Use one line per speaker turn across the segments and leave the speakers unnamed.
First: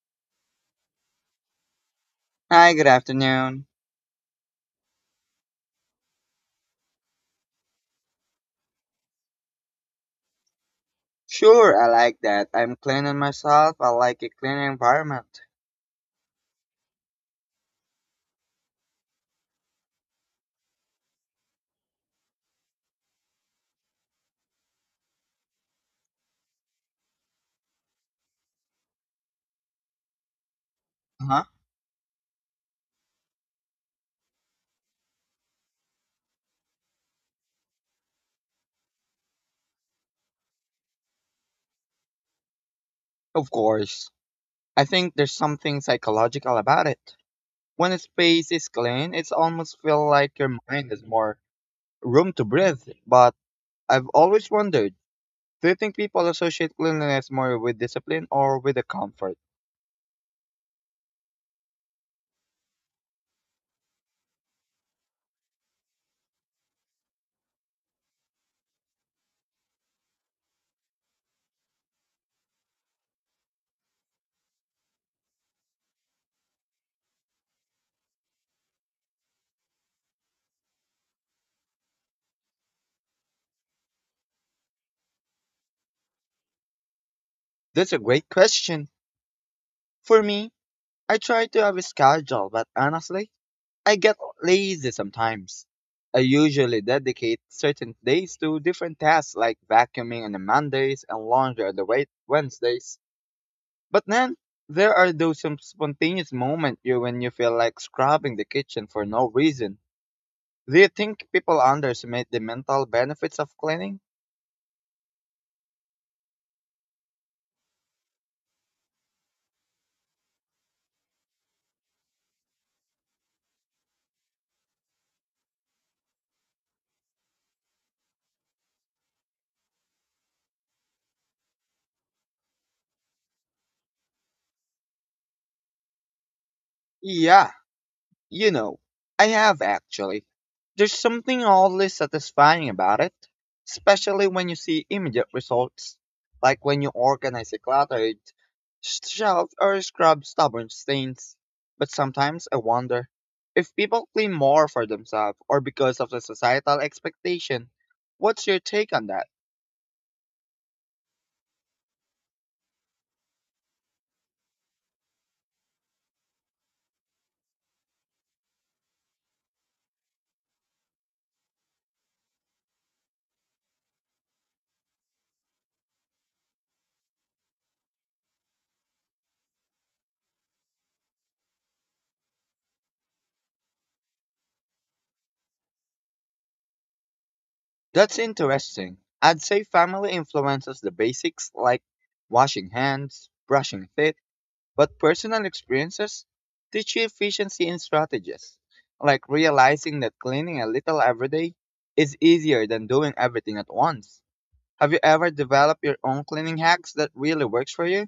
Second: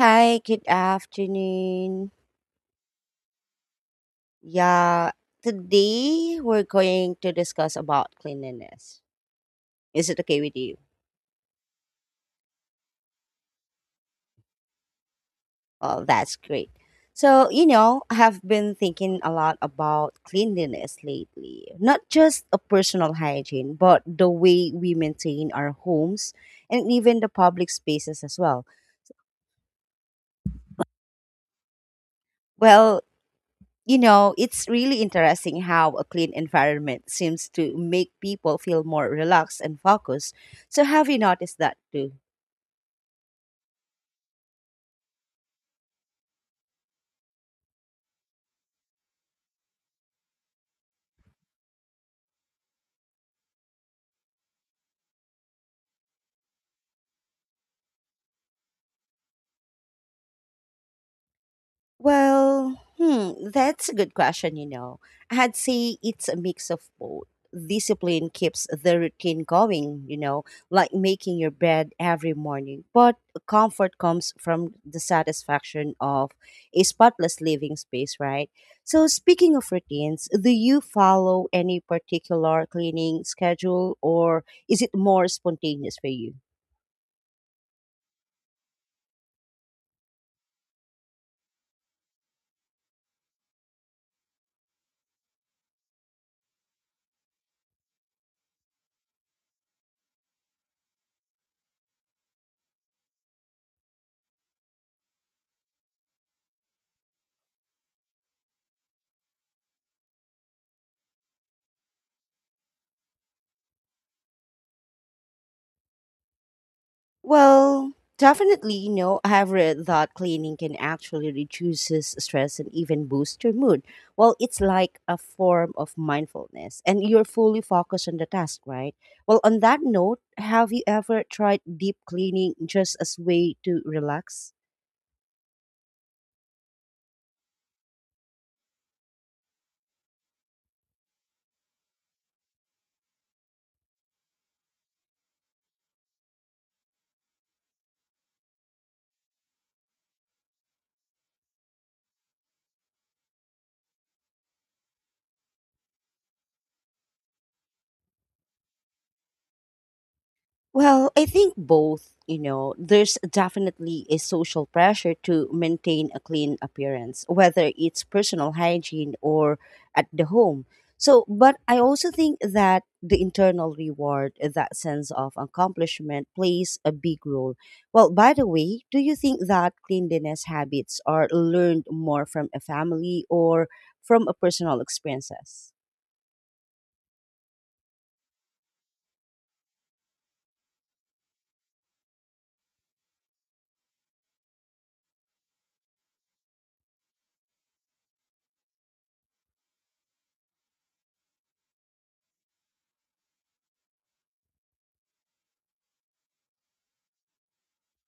Hi, good afternoon.
Hi, good afternoon.
Yeah, today we're going to discuss about cleanliness. Is it okay with you?
Sure, I like that. I'm cleaning myself. I like a clean environment.
Oh, that's great. So, I have been thinking a lot about cleanliness lately. Not just a personal hygiene, but the way we maintain our homes and even the public spaces as well.
Uh-huh.
Well, it's really interesting how a clean environment seems to make people feel more relaxed and focused. So, have you noticed that too?
Of course. I think there's something psychological about it. When a space is clean, it's almost feel like your mind has more room to breathe. But I've always wondered, do you think people associate cleanliness more with discipline or with the comfort?
Well, that's a good question. I'd say it's a mix of both. Discipline keeps the routine going, like making your bed every morning. But comfort comes from the satisfaction of a spotless living space, right? So, speaking of routines, do you follow any particular cleaning schedule or is it more spontaneous for you?
That's a great question. For me, I try to have a schedule, but honestly, I get lazy sometimes. I usually dedicate certain days to different tasks like vacuuming on the Mondays and laundry on the Wednesdays. But then there are those some spontaneous moments you when you feel like scrubbing the kitchen for no reason. Do you think people underestimate the mental benefits of cleaning?
Well, definitely, I have read that cleaning can actually reduces stress and even boost your mood. Well, it's like a form of mindfulness and you're fully focused on the task, right? Well, on that note, have you ever tried deep cleaning just as way to relax?
Yeah, You know, I have actually. There's something oddly satisfying about it, especially when you see immediate results, like when you organize a cluttered shelf or scrub stubborn stains. But sometimes I wonder if people clean more for themselves or because of the societal expectation. What's your take on that?
Well, I think both, there's definitely a social pressure to maintain a clean appearance, whether it's personal hygiene or at the home. So, but I also think that the internal reward, that sense of accomplishment, plays a big role. Well, by the way, do you think that cleanliness habits are learned more from a family or from a personal experiences?
That's interesting. I'd say family influences the basics like washing hands, brushing teeth. But personal experiences teach you efficiency and strategies, like realizing that cleaning a little every day is easier than doing everything at once. Have you ever developed your own cleaning hacks that really works for you?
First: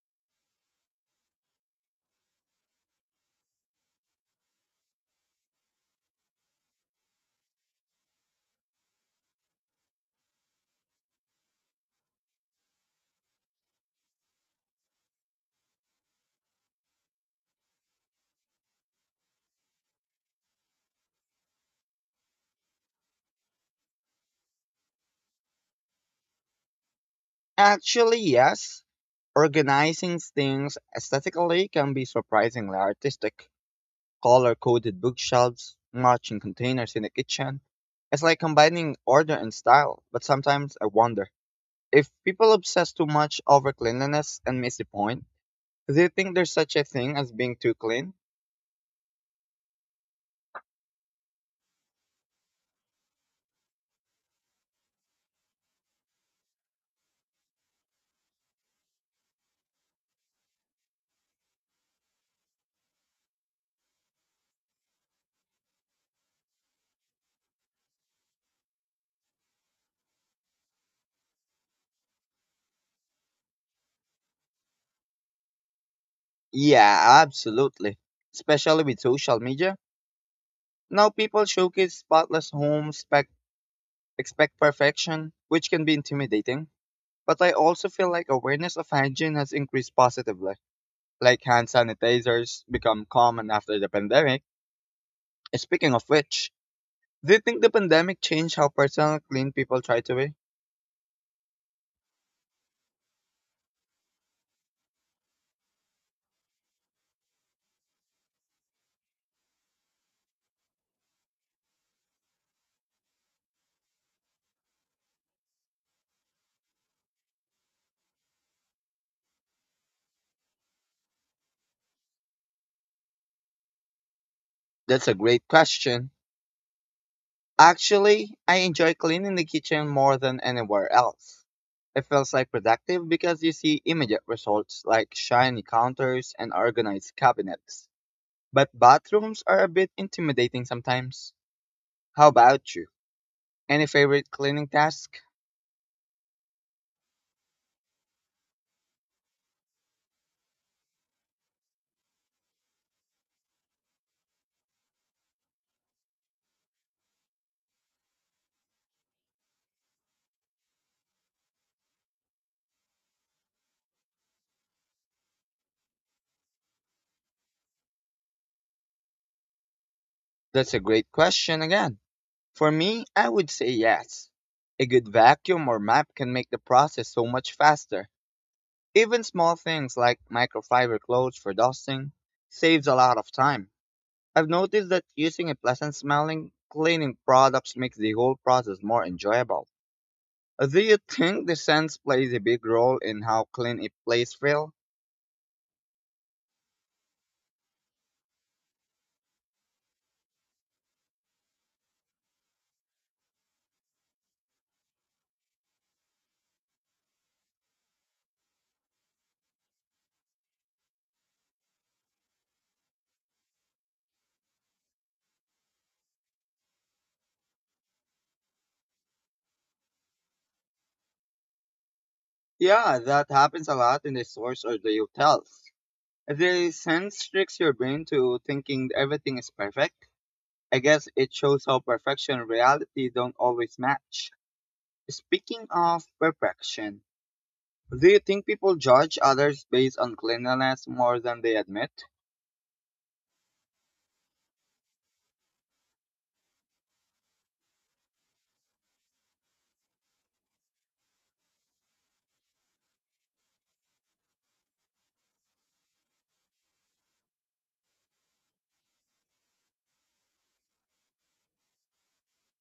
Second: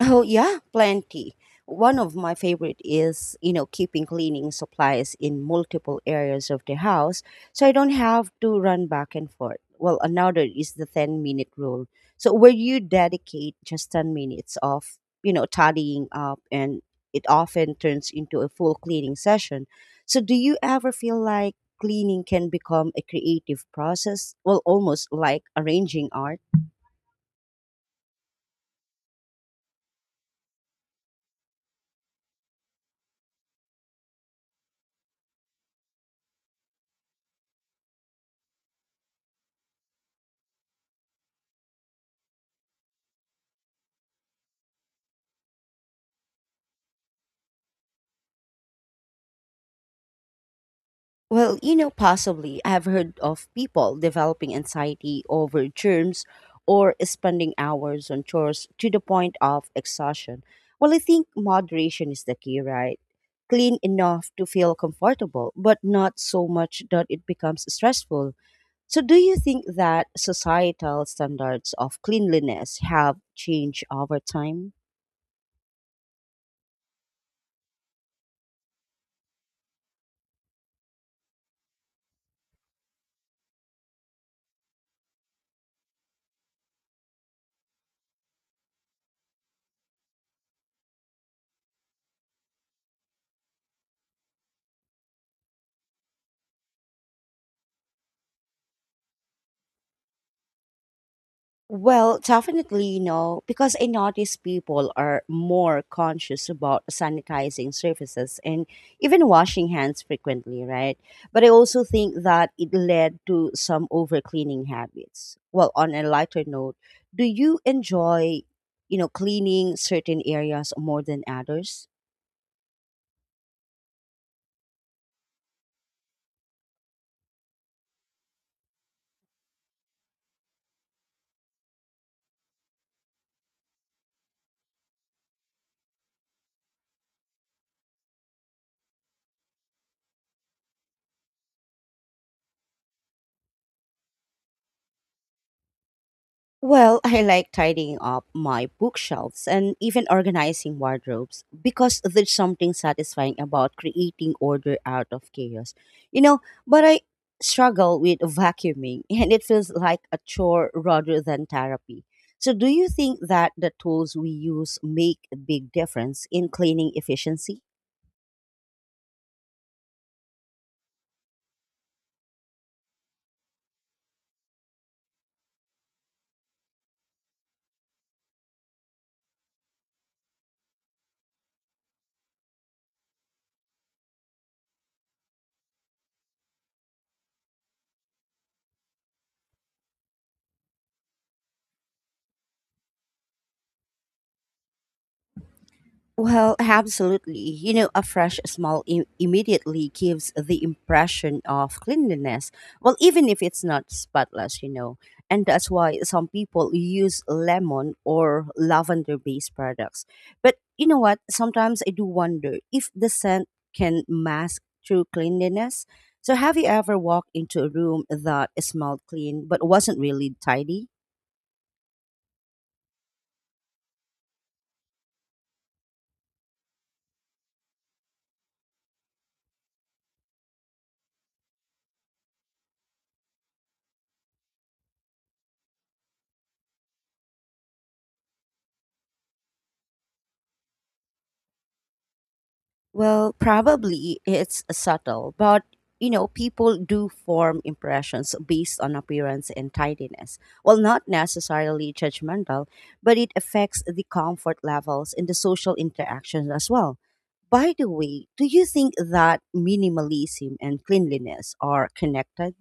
Oh, yeah, plenty. One of my favorite is, keeping cleaning supplies in multiple areas of the house so I don't have to run back and forth. Well, another is the 10-minute rule. So, where you dedicate just 10 minutes of, tidying up, and it often turns into a full cleaning session. So, do you ever feel like cleaning can become a creative process? Well, almost like arranging art.
Actually, yes. Organizing things aesthetically can be surprisingly artistic. Color-coded bookshelves, matching containers in the kitchen. It's like combining order and style, but sometimes I wonder if people obsess too much over cleanliness and miss the point. Do you think there's such a thing as being too clean?
Well, possibly I've heard of people developing anxiety over germs or spending hours on chores to the point of exhaustion. Well, I think moderation is the key, right? Clean enough to feel comfortable, but not so much that it becomes stressful. So, do you think that societal standards of cleanliness have changed over time?
Yeah, absolutely. Especially with social media. Now people showcase spotless homes, expect perfection, which can be intimidating. But I also feel like awareness of hygiene has increased positively. Like hand sanitizers become common after the pandemic. Speaking of which, do you think the pandemic changed how personal clean people try to be?
Well, definitely no, because I notice people are more conscious about sanitizing surfaces and even washing hands frequently, right? But I also think that it led to some overcleaning habits. Well, on a lighter note, do you enjoy, cleaning certain areas more than others?
That's a great question. Actually, I enjoy cleaning the kitchen more than anywhere else. It feels like productive because you see immediate results like shiny counters and organized cabinets. But bathrooms are a bit intimidating sometimes. How about you? Any favorite cleaning task?
Well, I like tidying up my bookshelves and even organizing wardrobes because there's something satisfying about creating order out of chaos. You know, but I struggle with vacuuming and it feels like a chore rather than therapy. So, do you think that the tools we use make a big difference in cleaning efficiency?
That's a great question again. For me, I would say yes. A good vacuum or map can make the process so much faster. Even small things like microfiber clothes for dusting saves a lot of time. I've noticed that using a pleasant smelling cleaning products makes the whole process more enjoyable. Do you think the scent plays a big role in how clean a place feels?
Well, absolutely. A fresh smell immediately gives the impression of cleanliness. Well, even if it's not spotless. And that's why some people use lemon or lavender based products. But you know what? Sometimes I do wonder if the scent can mask true cleanliness. So, have you ever walked into a room that smelled clean but wasn't really tidy?
Yeah, that happens a lot in the stores or the hotels. The scent tricks your brain to thinking everything is perfect. I guess it shows how perfection and reality don't always match. Speaking of perfection, do you think people judge others based on cleanliness more than they admit?
Well, probably it's subtle, but people do form impressions based on appearance and tidiness. Well, not necessarily judgmental, but it affects the comfort levels and the social interactions as well. By the way, do you think that minimalism and cleanliness are connected?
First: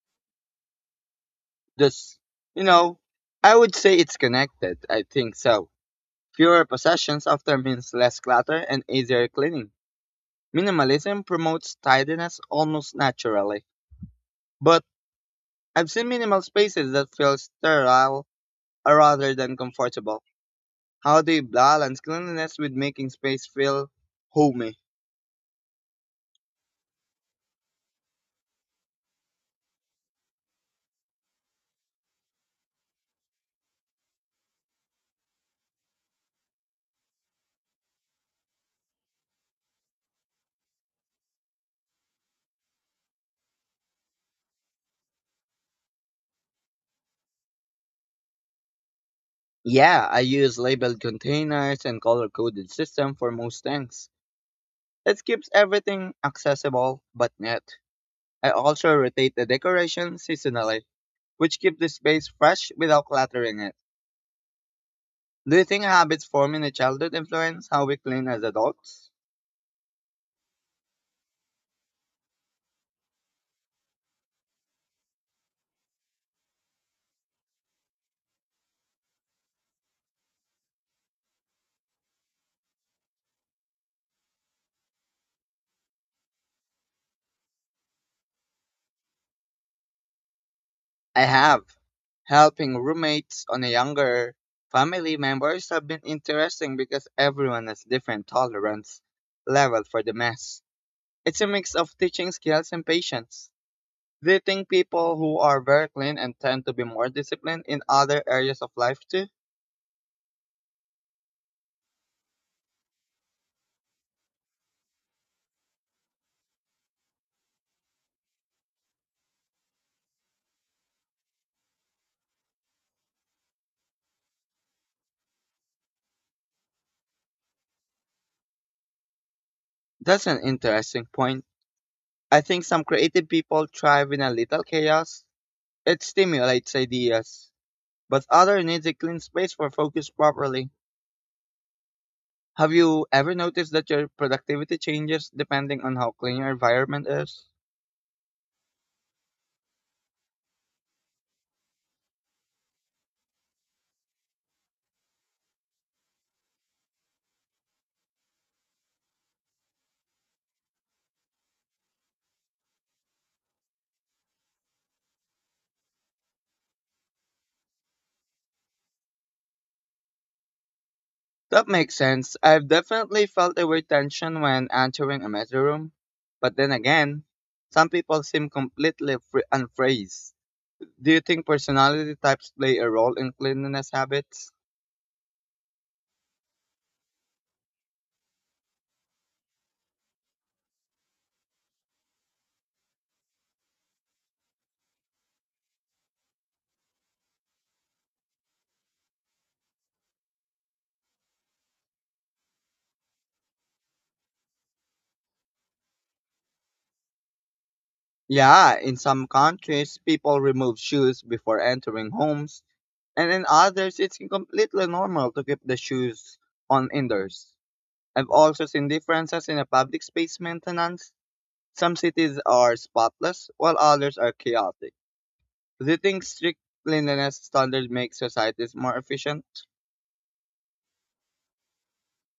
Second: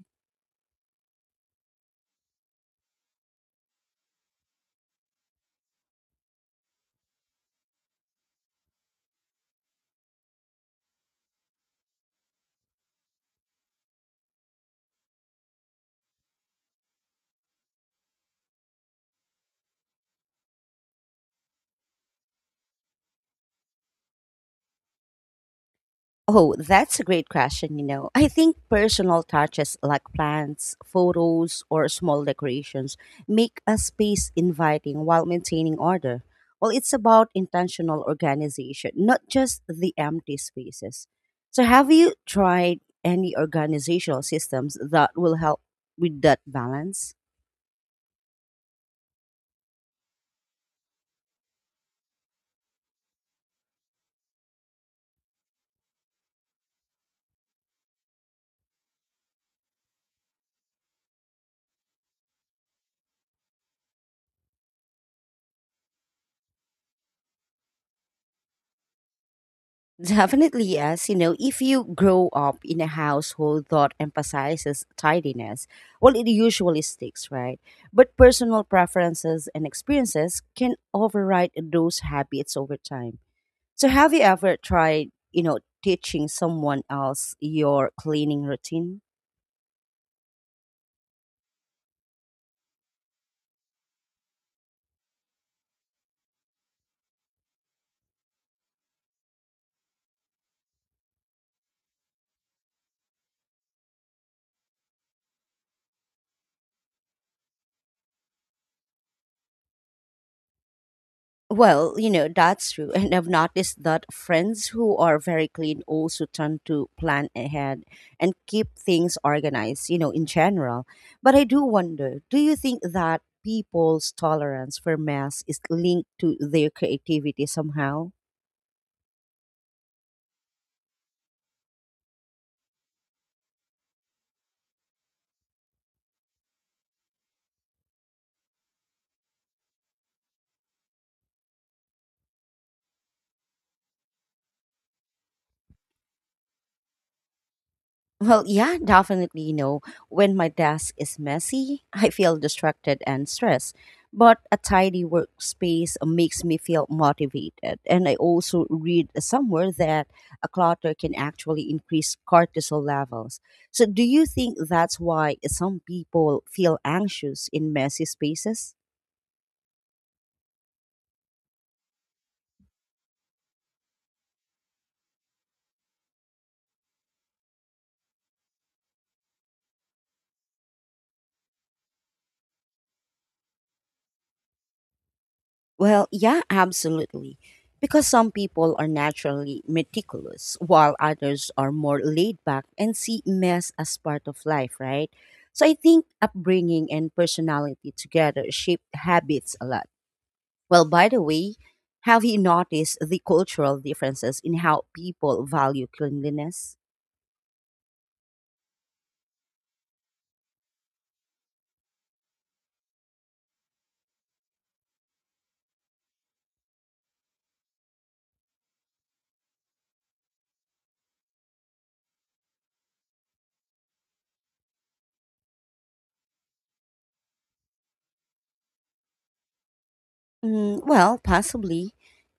Just, you know, I would say it's connected. I think so. Fewer possessions often means less clutter and easier cleaning. Minimalism promotes tidiness almost naturally. But I've seen minimal spaces that feel sterile rather than comfortable. How do you balance cleanliness with making space feel homey?
Oh, that's a great question. I think personal touches like plants, photos, or small decorations make a space inviting while maintaining order. Well, it's about intentional organization, not just the empty spaces. So, have you tried any organizational systems that will help with that balance?
Yeah, I use labeled containers and color coded system for most things. It keeps everything accessible but neat. I also rotate the decoration seasonally, which keep the space fresh without cluttering it. Do you think habits formed in a childhood influence how we clean as adults?
Definitely, yes. If you grow up in a household that emphasizes tidiness, well, it usually sticks, right? But personal preferences and experiences can override those habits over time. So, have you ever tried, teaching someone else your cleaning routine?
I have. Helping roommates on a younger family members have been interesting because everyone has different tolerance level for the mess. It's a mix of teaching skills and patience. Do you think people who are very clean and tend to be more disciplined in other areas of life too?
Well, that's true. And I've noticed that friends who are very clean also tend to plan ahead and keep things organized, in general. But I do wonder do you think that people's tolerance for mess is linked to their creativity somehow?
That's an interesting point. I think some creative people thrive in a little chaos. It stimulates ideas, but others need a clean space for focus properly. Have you ever noticed that your productivity changes depending on how clean your environment is?
Well, yeah, definitely. When my desk is messy, I feel distracted and stressed. But a tidy workspace makes me feel motivated. And I also read somewhere that a clutter can actually increase cortisol levels. So, do you think that's why some people feel anxious in messy spaces?
That makes sense. I've definitely felt a weird tension when entering a messy room. But then again, some people seem completely unfazed. Do you think personality types play a role in cleanliness habits?
Well, yeah, absolutely. Because some people are naturally meticulous, while others are more laid back and see mess as part of life, right? So I think upbringing and personality together shape habits a lot. Well, by the way, have you noticed the cultural differences in how people value cleanliness?
Yeah, in some countries, people remove shoes before entering homes, and in others, it's completely normal to keep the shoes on indoors. I've also seen differences in the public space maintenance. Some cities are spotless, while others are chaotic. Do you think strict cleanliness standards make societies more efficient?
Well, possibly.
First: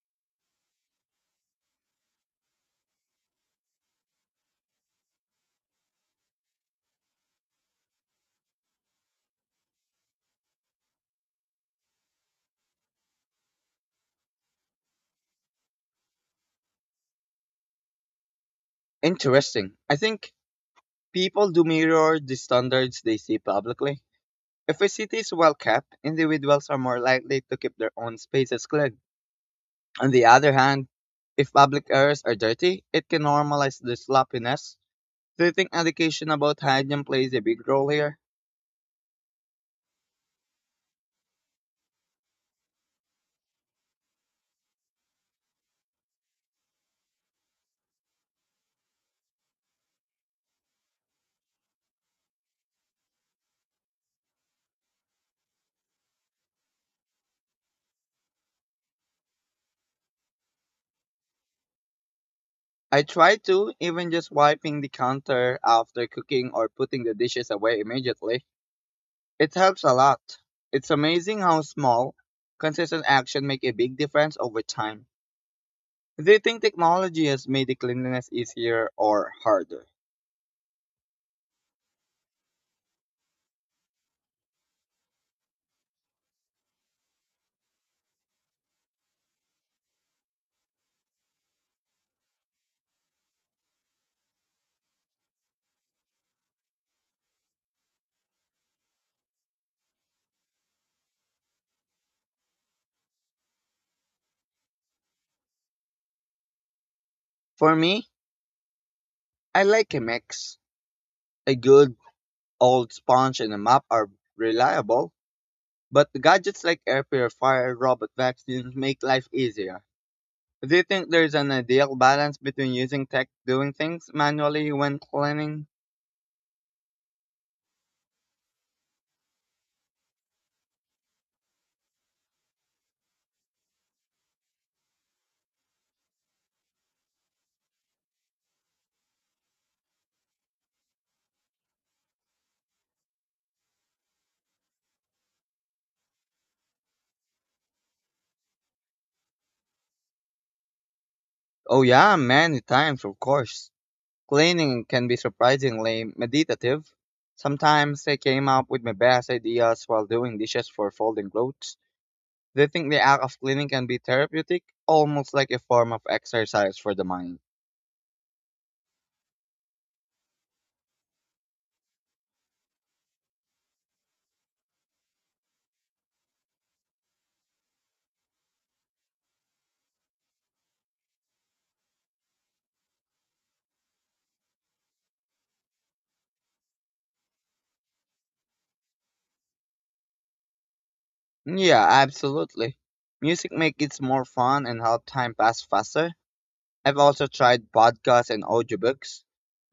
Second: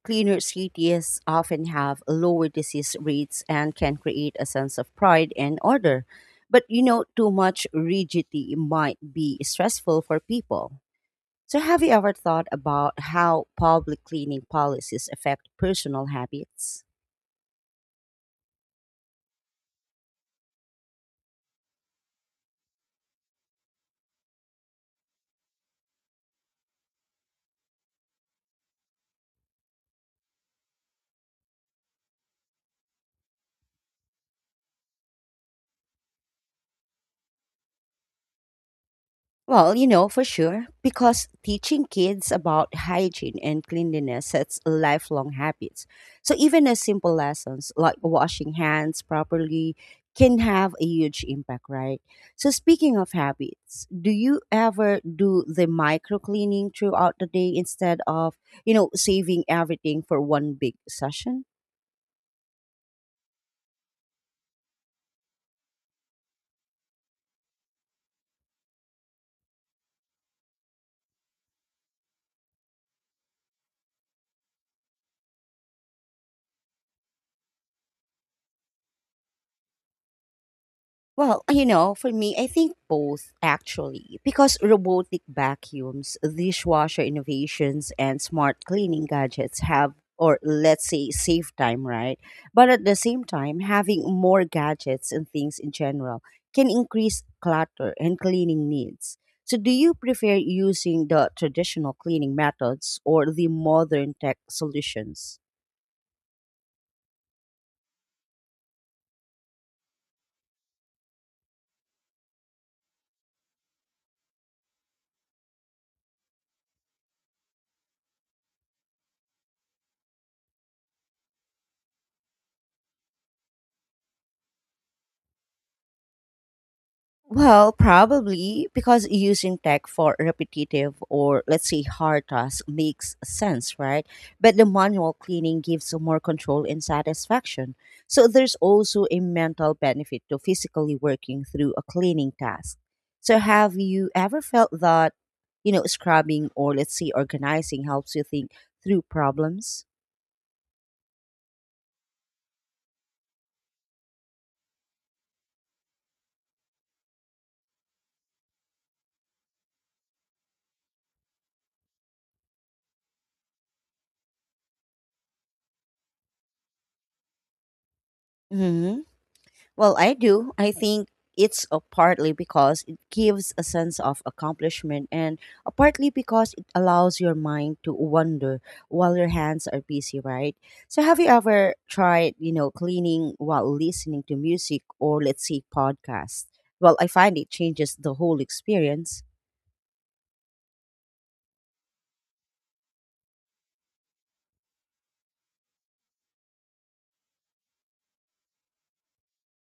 Cleaner cities often have lower disease rates and can create a sense of pride and order. But too much rigidity might be stressful for people. So, have you ever thought about how public cleaning policies affect personal habits?
Interesting. I think people do mirror the standards they see publicly. If a city is well kept, individuals are more likely to keep their own spaces clean. On the other hand, if public areas are dirty, it can normalize the sloppiness. Do you think education about hygiene plays a big role here?
Well, for sure, because teaching kids about hygiene and cleanliness sets lifelong habits. So even as simple lessons like washing hands properly can have a huge impact, right? So speaking of habits, do you ever do the micro cleaning throughout the day instead of, saving everything for one big session?
I try to, even just wiping the counter after cooking or putting the dishes away immediately. It helps a lot. It's amazing how small, consistent action make a big difference over time. Do you think technology has made the cleanliness easier or harder?
Well, for me, I think both actually, because robotic vacuums, dishwasher innovations, and smart cleaning gadgets have, or let's say, save time, right? But at the same time, having more gadgets and things in general can increase clutter and cleaning needs. So, do you prefer using the traditional cleaning methods or the modern tech solutions?
For me, I like a mix. A good old sponge and a mop are reliable. But gadgets like air purifier, robot vacuums make life easier. Do you think there's an ideal balance between using tech doing things manually when cleaning?
Well, probably because using tech for repetitive or let's say hard tasks makes sense, right? But the manual cleaning gives more control and satisfaction. So there's also a mental benefit to physically working through a cleaning task. So have you ever felt that, scrubbing or let's say organizing helps you think through problems?
Oh yeah, many times of course. Cleaning can be surprisingly meditative. Sometimes I came up with my best ideas while doing dishes for folding clothes. Do you think the act of cleaning can be therapeutic? Almost like a form of exercise for the mind.
Mhm. Well, I do. I think it's a partly because it gives a sense of accomplishment and a partly because it allows your mind to wander while your hands are busy, right? So have you ever tried, cleaning while listening to music or let's say podcast? Well, I find it changes the whole experience.
Yeah, absolutely. Music makes it more fun and help time pass faster. I've also tried podcasts and audiobooks.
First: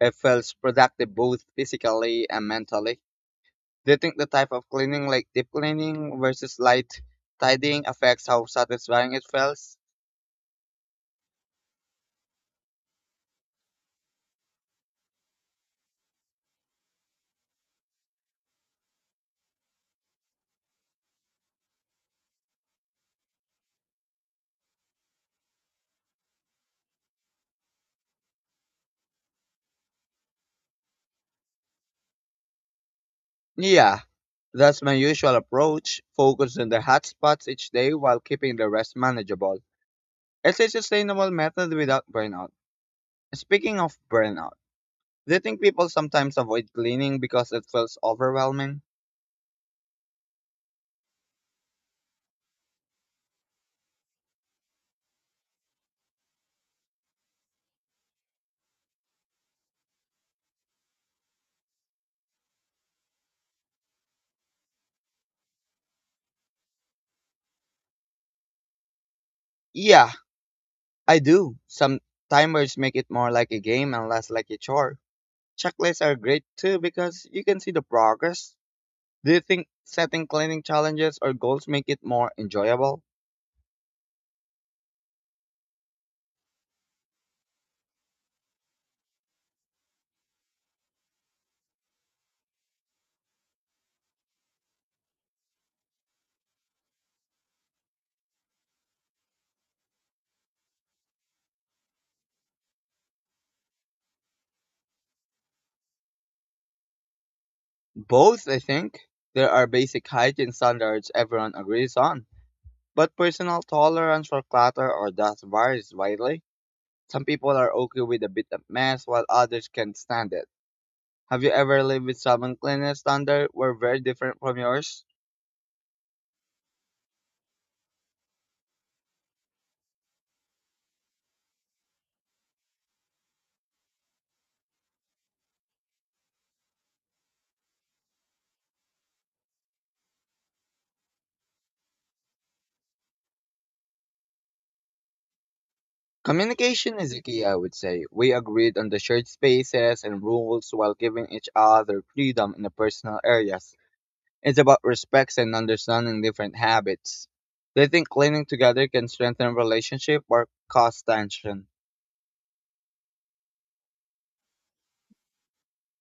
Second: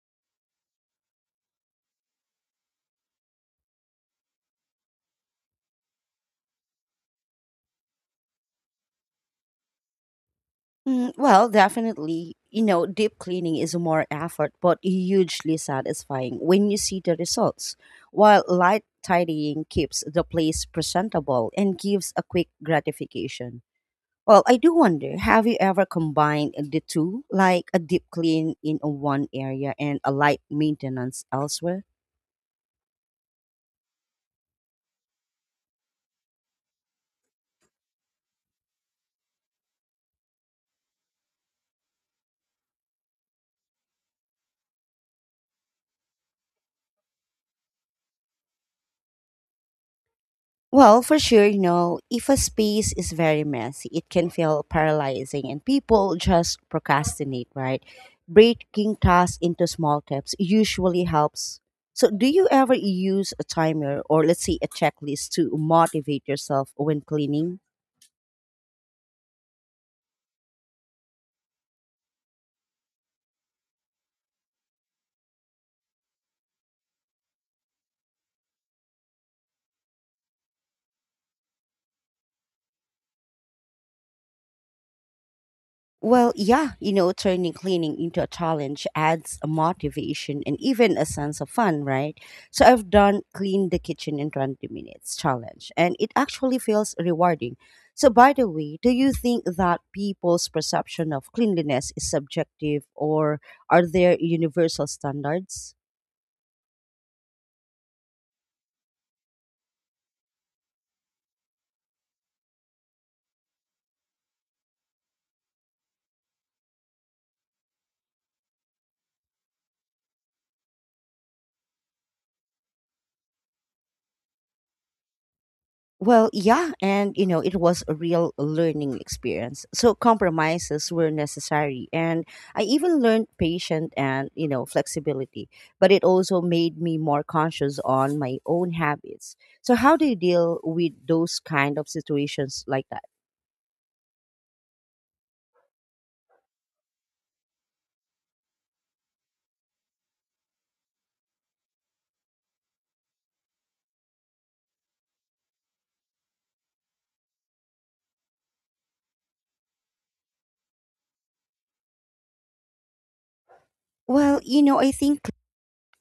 It feels productive both physically and mentally. Do you think the type of cleaning, like deep cleaning versus light tidying, affects how satisfying it feels?
Well, definitely, deep cleaning is more effort, but hugely satisfying when you see the results. While light tidying keeps the place presentable and gives a quick gratification. Well, I do wonder, have you ever combined the two, like a deep clean in one area and a light maintenance elsewhere?
Yeah, that's my usual approach. Focus on the hot spots each day while keeping the rest manageable. It's a sustainable method without burnout. Speaking of burnout, do you think people sometimes avoid cleaning because it feels overwhelming?
Well, for sure, if a space is very messy, it can feel paralyzing and people just procrastinate, right? Breaking tasks into small steps usually helps. So, do you ever use a timer or let's say a checklist to motivate yourself when cleaning?
Yeah, I do. Some timers make it more like a game and less like a chore. Checklists are great too because you can see the progress. Do you think setting cleaning challenges or goals make it more enjoyable?
Well, yeah, turning cleaning into a challenge adds a motivation and even a sense of fun, right? So I've done clean the kitchen in 20 minutes challenge, and it actually feels rewarding. So, by the way, do you think that people's perception of cleanliness is subjective or are there universal standards?
Both, I think. There are basic hygiene standards everyone agrees on, but personal tolerance for clutter or dust varies widely. Some people are okay with a bit of mess while others can't stand it. Have you ever lived with someone cleanliness standard were very different from yours?
Well, yeah, and it was a real learning experience. So compromises were necessary, and I even learned patience and flexibility. But it also made me more conscious on my own habits. So, how do you deal with those kind of situations like that?
Communication is the key, I would say. We agreed on the shared spaces and rules while giving each other freedom in the personal areas. It's about respects and understanding different habits. They think cleaning together can strengthen relationship or cause tension.
Well, I think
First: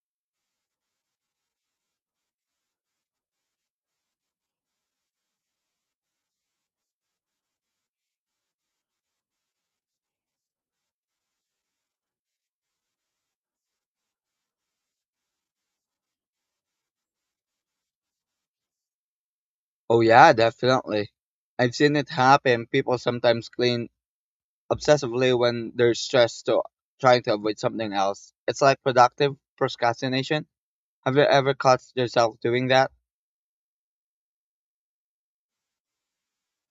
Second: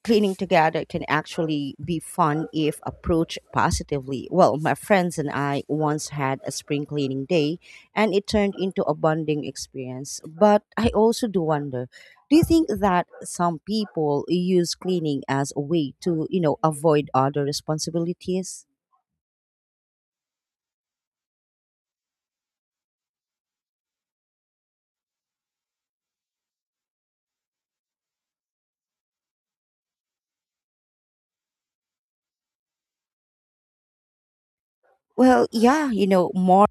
cleaning together can actually be fun if approached positively. Well, my friends and I once had a spring cleaning day and it turned into a bonding experience. But I also do wonder, do you think that some people use cleaning as a way to, avoid other responsibilities?
Oh yeah, definitely. I've seen it happen. People sometimes clean obsessively when they're stressed to trying to avoid something else. It's like productive procrastination. Have you ever caught yourself doing that?
Well, yeah, more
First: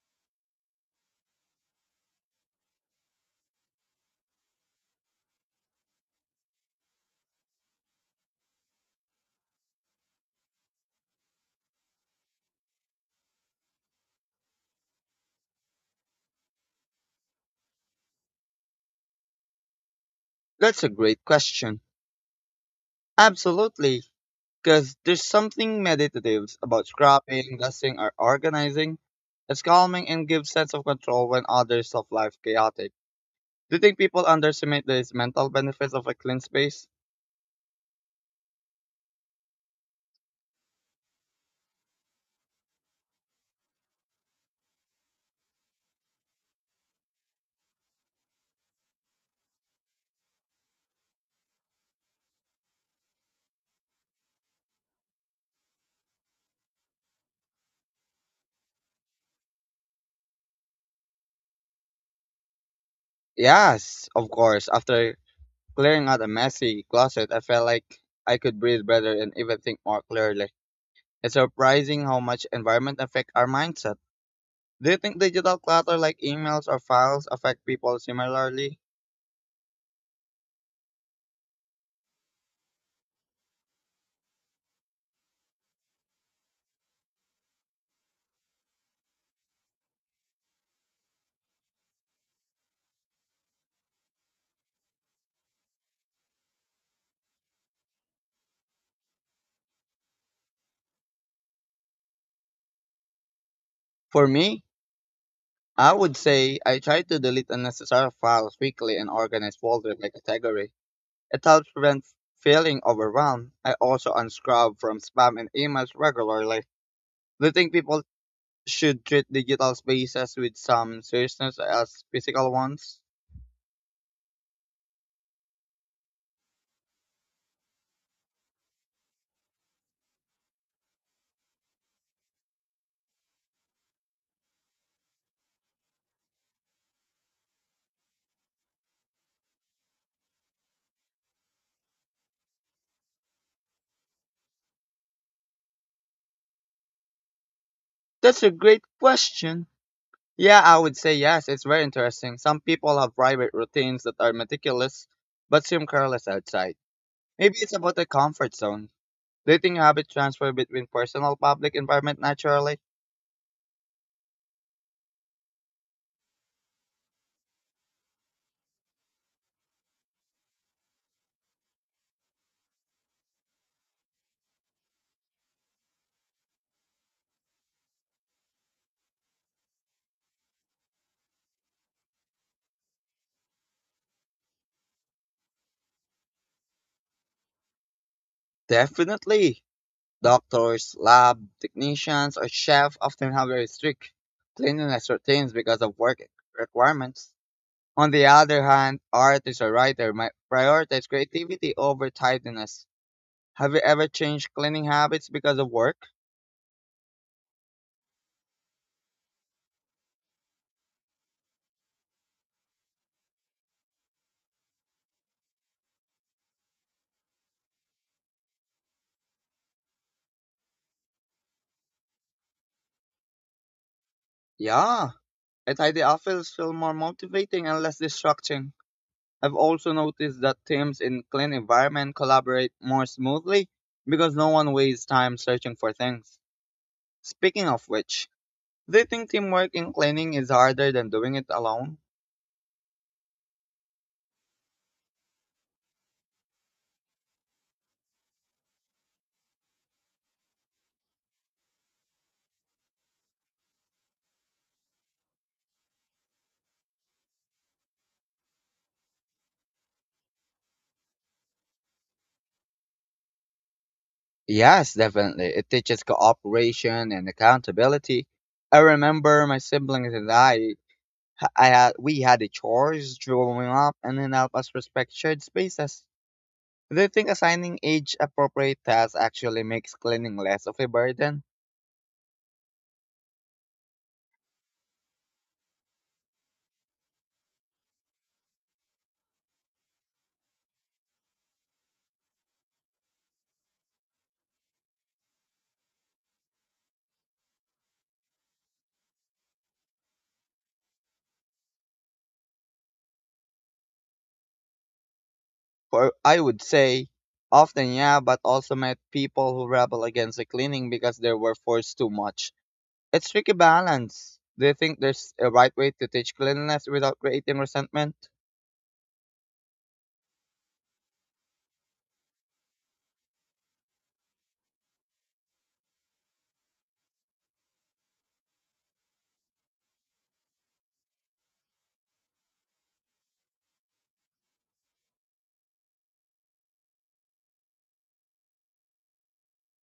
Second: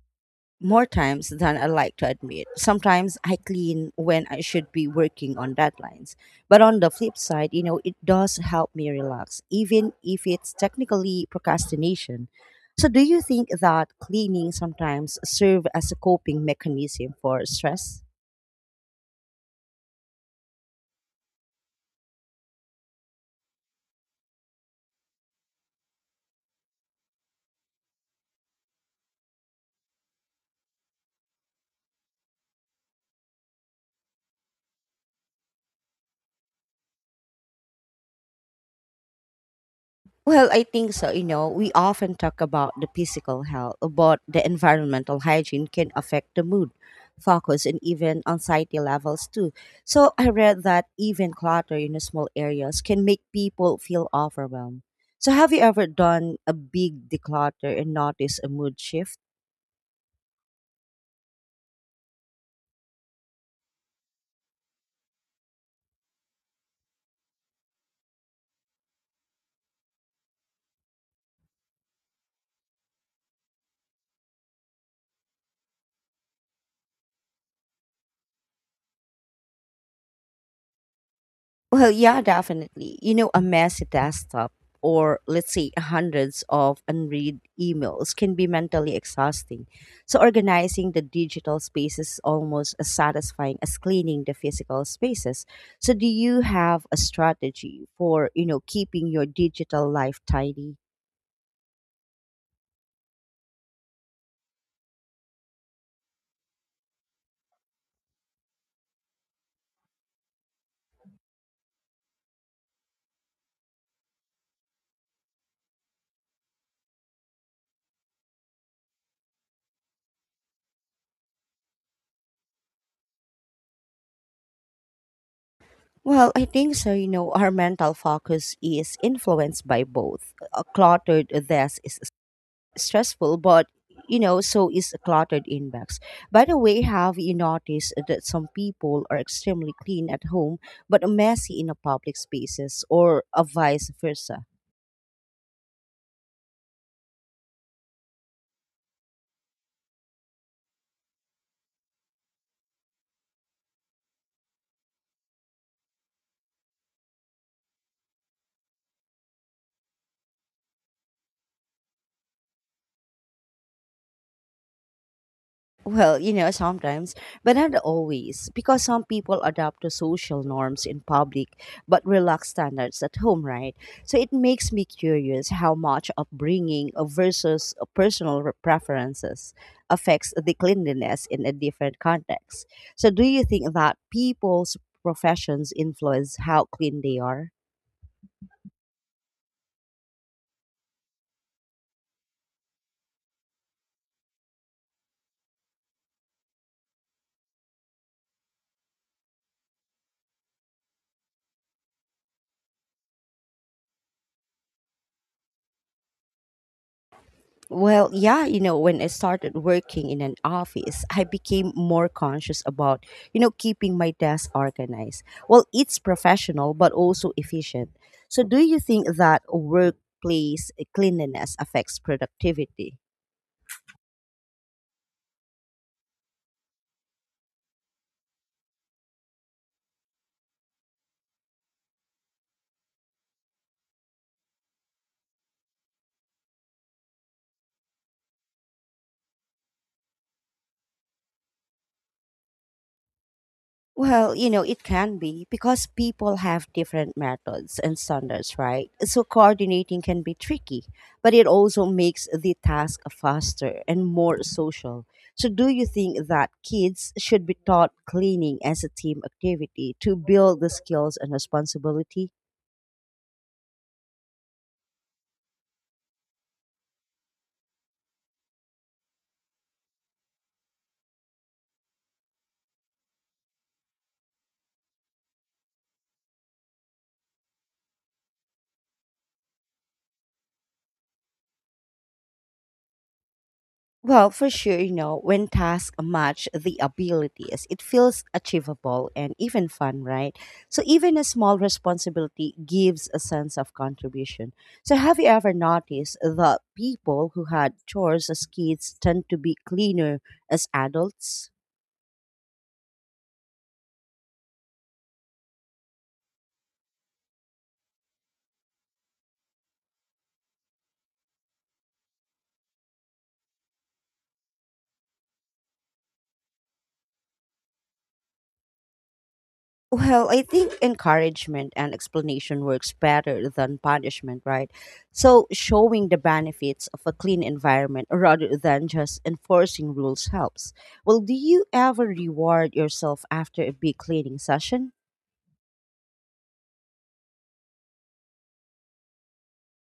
more times than I like to admit. Sometimes I clean when I should be working on deadlines. But on the flip side, it does help me relax, even if it's technically procrastination. So, do you think that cleaning sometimes serve as a coping mechanism for stress?
That's a great question. Absolutely, because there's something meditative about scrapping, dusting, or organizing. It's calming and gives sense of control when others of life chaotic. Do you think people underestimate the mental benefits of a clean space?
Well, I think so. We often talk about the physical health, but the environmental hygiene can affect the mood, focus, and even anxiety levels too. So I read that even clutter in small areas can make people feel overwhelmed. So have you ever done a big declutter and noticed a mood shift?
Yes, of course. After clearing out a messy closet, I felt like I could breathe better and even think more clearly. It's surprising how much environment affect our mindset. Do you think digital clutter like emails or files affect people similarly?
Well, yeah, definitely. A messy desktop or let's say hundreds of unread emails can be mentally exhausting. So organizing the digital space is almost as satisfying as cleaning the physical spaces. So do you have a strategy for, keeping your digital life tidy?
For me, I would say I try to delete unnecessary files quickly and organize folders by category. It helps prevent feeling overwhelmed. I also unscrub from spam and emails regularly. Do you think people should treat digital spaces with some seriousness as physical ones?
Well, I think so. Our mental focus is influenced by both. A cluttered desk is stressful, but so is a cluttered inbox. By the way, have you noticed that some people are extremely clean at home but messy in a public spaces or a vice versa?
That's a great question. Yeah, I would say yes. It's very interesting. Some people have private routines that are meticulous but seem careless outside. Maybe it's about the comfort zone. Do you think habit transfer between personal public environment naturally?
Well, sometimes, but not always, because some people adapt to social norms in public but relax standards at home, right? So it makes me curious how much upbringing versus personal preferences affects the cleanliness in a different context. So, do you think that people's professions influence how clean they are?
Definitely. Doctors, lab technicians, or chefs often have very strict cleanliness routines because of work requirements. On the other hand, artists or writers might prioritize creativity over tidiness. Have you ever changed cleaning habits because of work?
Well, yeah, when I started working in an office, I became more conscious about, keeping my desk organized. Well, it's professional, but also efficient. So, do you think that workplace cleanliness affects productivity?
Yeah, a tidy office feels more motivating and less distracting. I've also noticed that teams in clean environment collaborate more smoothly because no one wastes time searching for things. Speaking of which, do you think teamwork in cleaning is harder than doing it alone?
Well, it can be because people have different methods and standards, right? So coordinating can be tricky, but it also makes the task faster and more social. So, do you think that kids should be taught cleaning as a team activity to build the skills and responsibility?
Yes, definitely. It teaches cooperation and accountability. I remember my siblings and we had a chores growing up and then help us respect shared spaces. Do you think assigning age-appropriate tasks actually makes cleaning less of a burden?
Well, for sure, when tasks match the abilities, it feels achievable and even fun, right? So, even a small responsibility gives a sense of contribution. So, have you ever noticed that people who had chores as kids tend to be cleaner as adults?
For I would say, often yeah, but also met people who rebel against the cleaning because they were forced too much. It's tricky balance. Do you think there's a right way to teach cleanliness without creating resentment?
Well, I think encouragement and explanation works better than punishment, right? So, showing the benefits of a clean environment rather than just enforcing rules helps. Well, do you ever reward yourself after a big cleaning session?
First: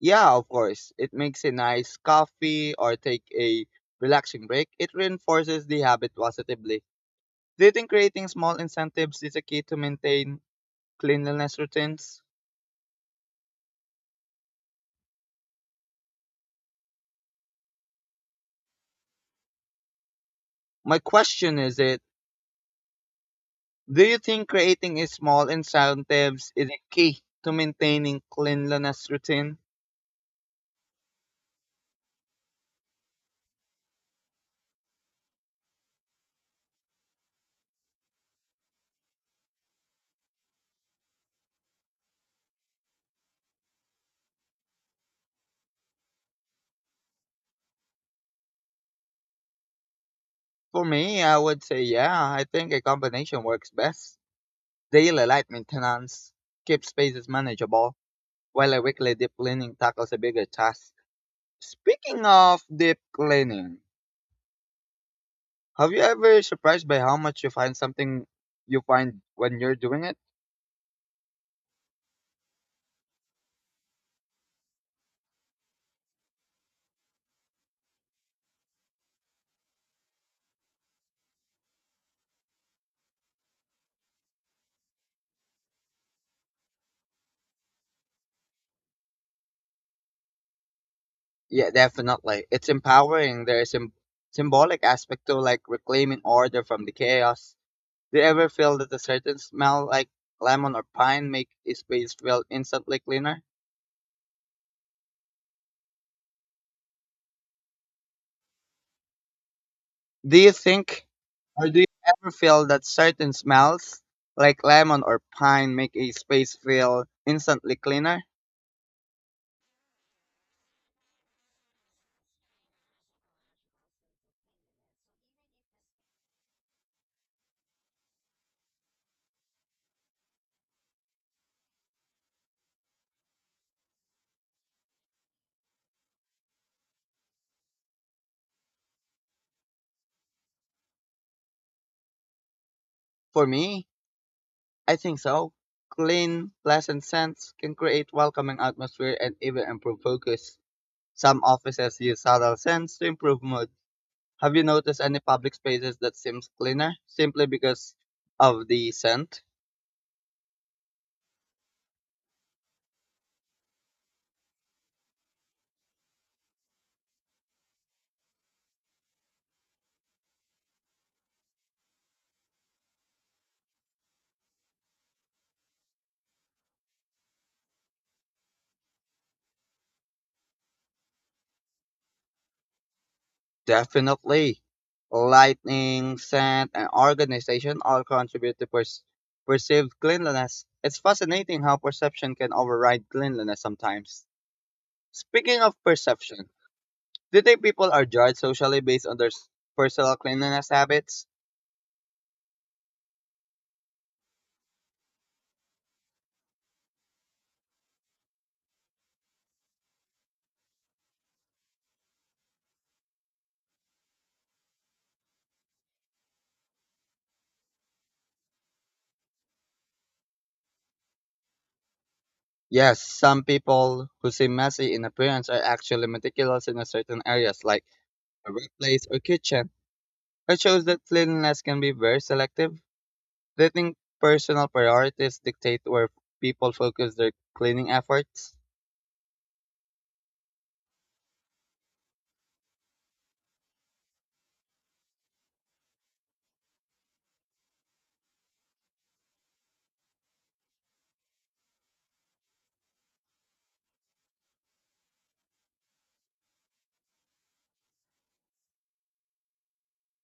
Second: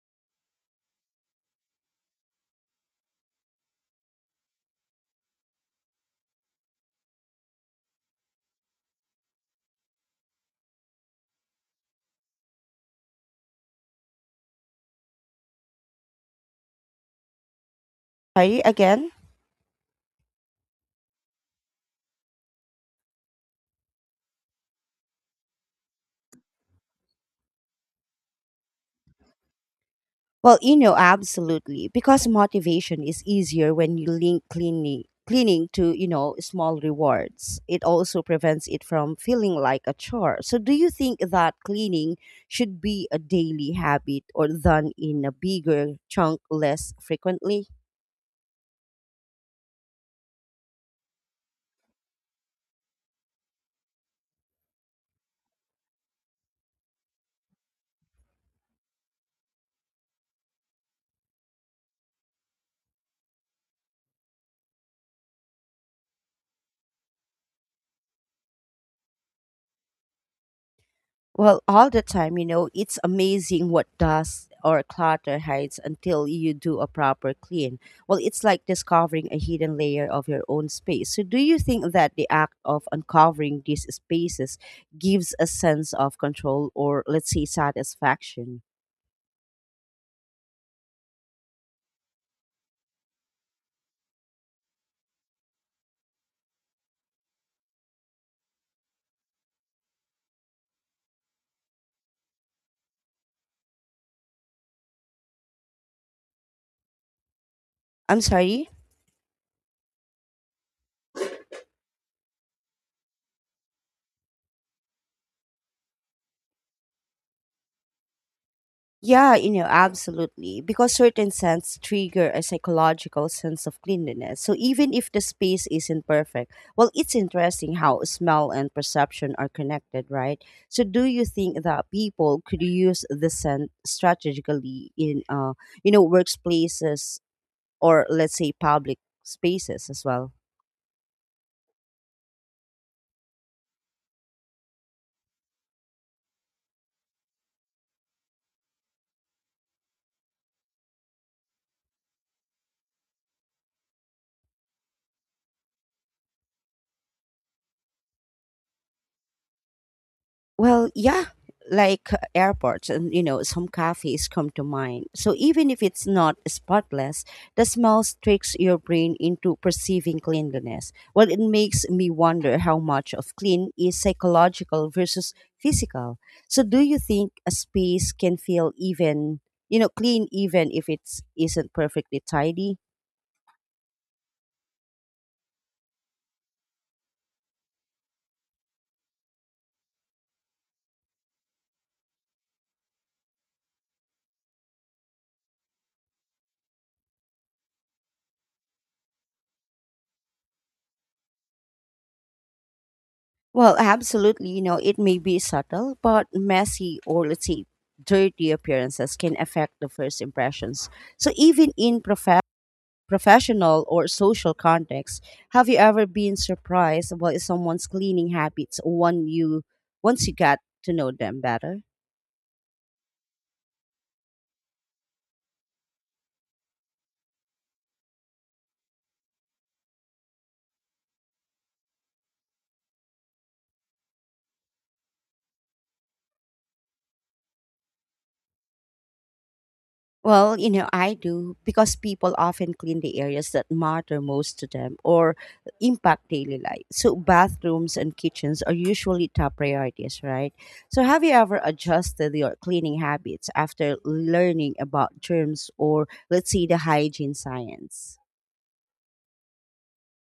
Yeah, of course. It makes a nice coffee or take a relaxing break. It reinforces the habit positively. Do you think creating small incentives is a key to maintain cleanliness routines?
Sorry, again?
My question is it do you think creating a small incentives is a key to maintaining cleanliness routine?
Well, absolutely, because motivation is easier when you link cleaning to small rewards. It also prevents it from feeling like a chore. So, do you think that cleaning should be a daily habit or done in a bigger chunk less frequently?
For me, I would say yeah, I think a combination works best. Daily light maintenance keeps spaces manageable, while a weekly deep cleaning tackles a bigger task. Speaking of deep cleaning, have you ever surprised by how much you find when you're doing it?
Well, all the time, it's amazing what dust or clutter hides until you do a proper clean. Well, it's like discovering a hidden layer of your own space. So, do you think that the act of uncovering these spaces gives a sense of control or, let's say, satisfaction?
Yeah, definitely. It's empowering. There is a symbolic aspect to like reclaiming order from the chaos. Do you ever feel that a certain smell like lemon or pine make a space feel instantly cleaner?
I'm sorry?
Do you think do you ever feel that certain smells, like lemon or pine, make a space feel instantly cleaner?
Yeah, absolutely. Because certain scents trigger a psychological sense of cleanliness. So even if the space isn't perfect, well, it's interesting how smell and perception are connected, right? So do you think that people could use the scent strategically in, workplaces or let's say public spaces as well?
For me, I think so. Clean, pleasant scents can create welcoming atmosphere and even improve focus. Some offices use subtle scents to improve mood. Have you noticed any public spaces that seems cleaner simply because of the scent?
Well, yeah, like airports and some cafes come to mind. So even if it's not spotless, the smell tricks your brain into perceiving cleanliness. Well, it makes me wonder how much of clean is psychological versus physical. So do you think a space can feel even, clean even if it's not perfectly tidy?
Definitely. Lighting, scent, and organization all contribute to perceived cleanliness. It's fascinating how perception can override cleanliness sometimes. Speaking of perception, do you think people are judged socially based on their personal cleanliness habits?
Well, absolutely. It may be subtle, but messy or let's say dirty appearances can affect the first impressions. So, even in professional or social contexts, have you ever been surprised by someone's cleaning habits when you once you got to know them better?
Yes, some people who seem messy in appearance are actually meticulous in a certain areas like a workplace or kitchen. It shows that cleanliness can be very selective. Do you think personal priorities dictate where people focus their cleaning efforts?
Well, I do because people often clean the areas that matter most to them or impact daily life. So, bathrooms and kitchens are usually top priorities, right? So, have you ever adjusted your cleaning habits after learning about germs or, let's say, the hygiene science?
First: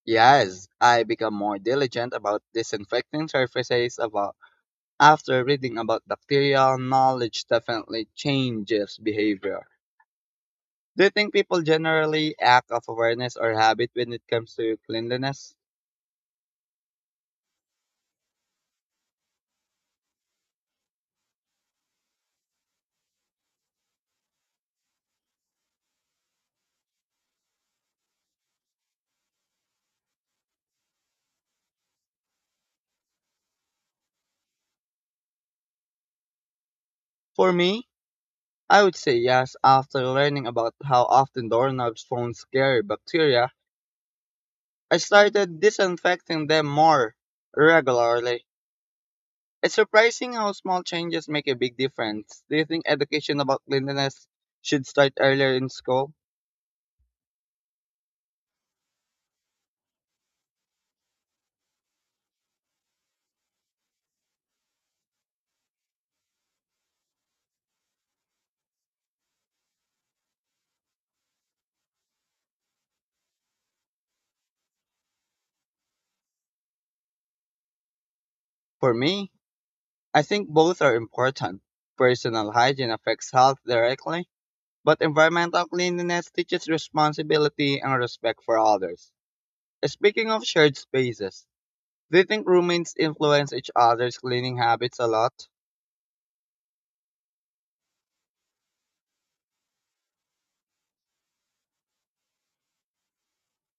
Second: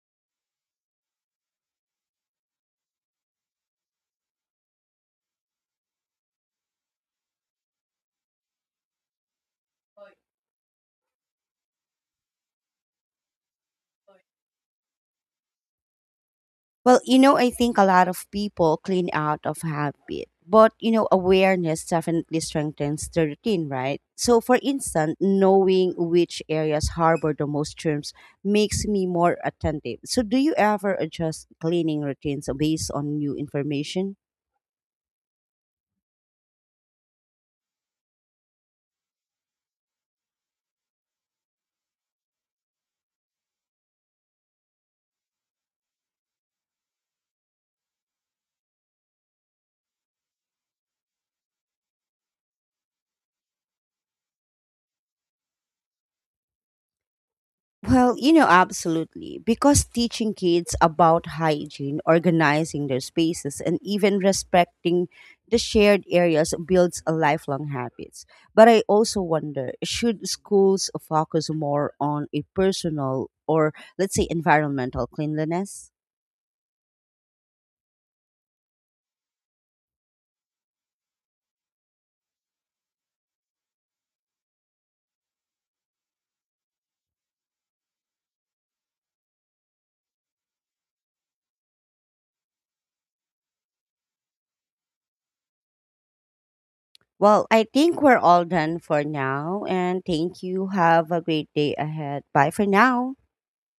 Yes, I become more diligent about disinfecting surfaces about after reading about bacteria. Knowledge definitely changes behavior. Do you think people generally act of awareness or habit when it comes to cleanliness?
Well, I think a lot of people clean out of habit, but awareness definitely strengthens the routine, right? So, for instance, knowing which areas harbor the most germs makes me more attentive. So, do you ever adjust cleaning routines based on new information?
For me, I would say yes. After learning about how often doorknobs phone scary bacteria, I started disinfecting them more regularly. It's surprising how small changes make a big difference. Do you think education about cleanliness should start earlier in school?
Well, absolutely. Because teaching kids about hygiene, organizing their spaces, and even respecting the shared areas builds a lifelong habits. But I also wonder, should schools focus more on a personal or let's say environmental cleanliness?
For me, I think both are important. Personal hygiene affects health directly, but environmental cleanliness teaches responsibility and respect for others. Speaking of shared spaces, do you think roommates influence each other's cleaning habits a lot?
Well, I think we're all done for now and thank you. Have a great day ahead. Bye for now.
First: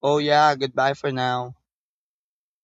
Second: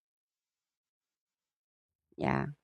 Oh yeah, goodbye for now.
Yeah.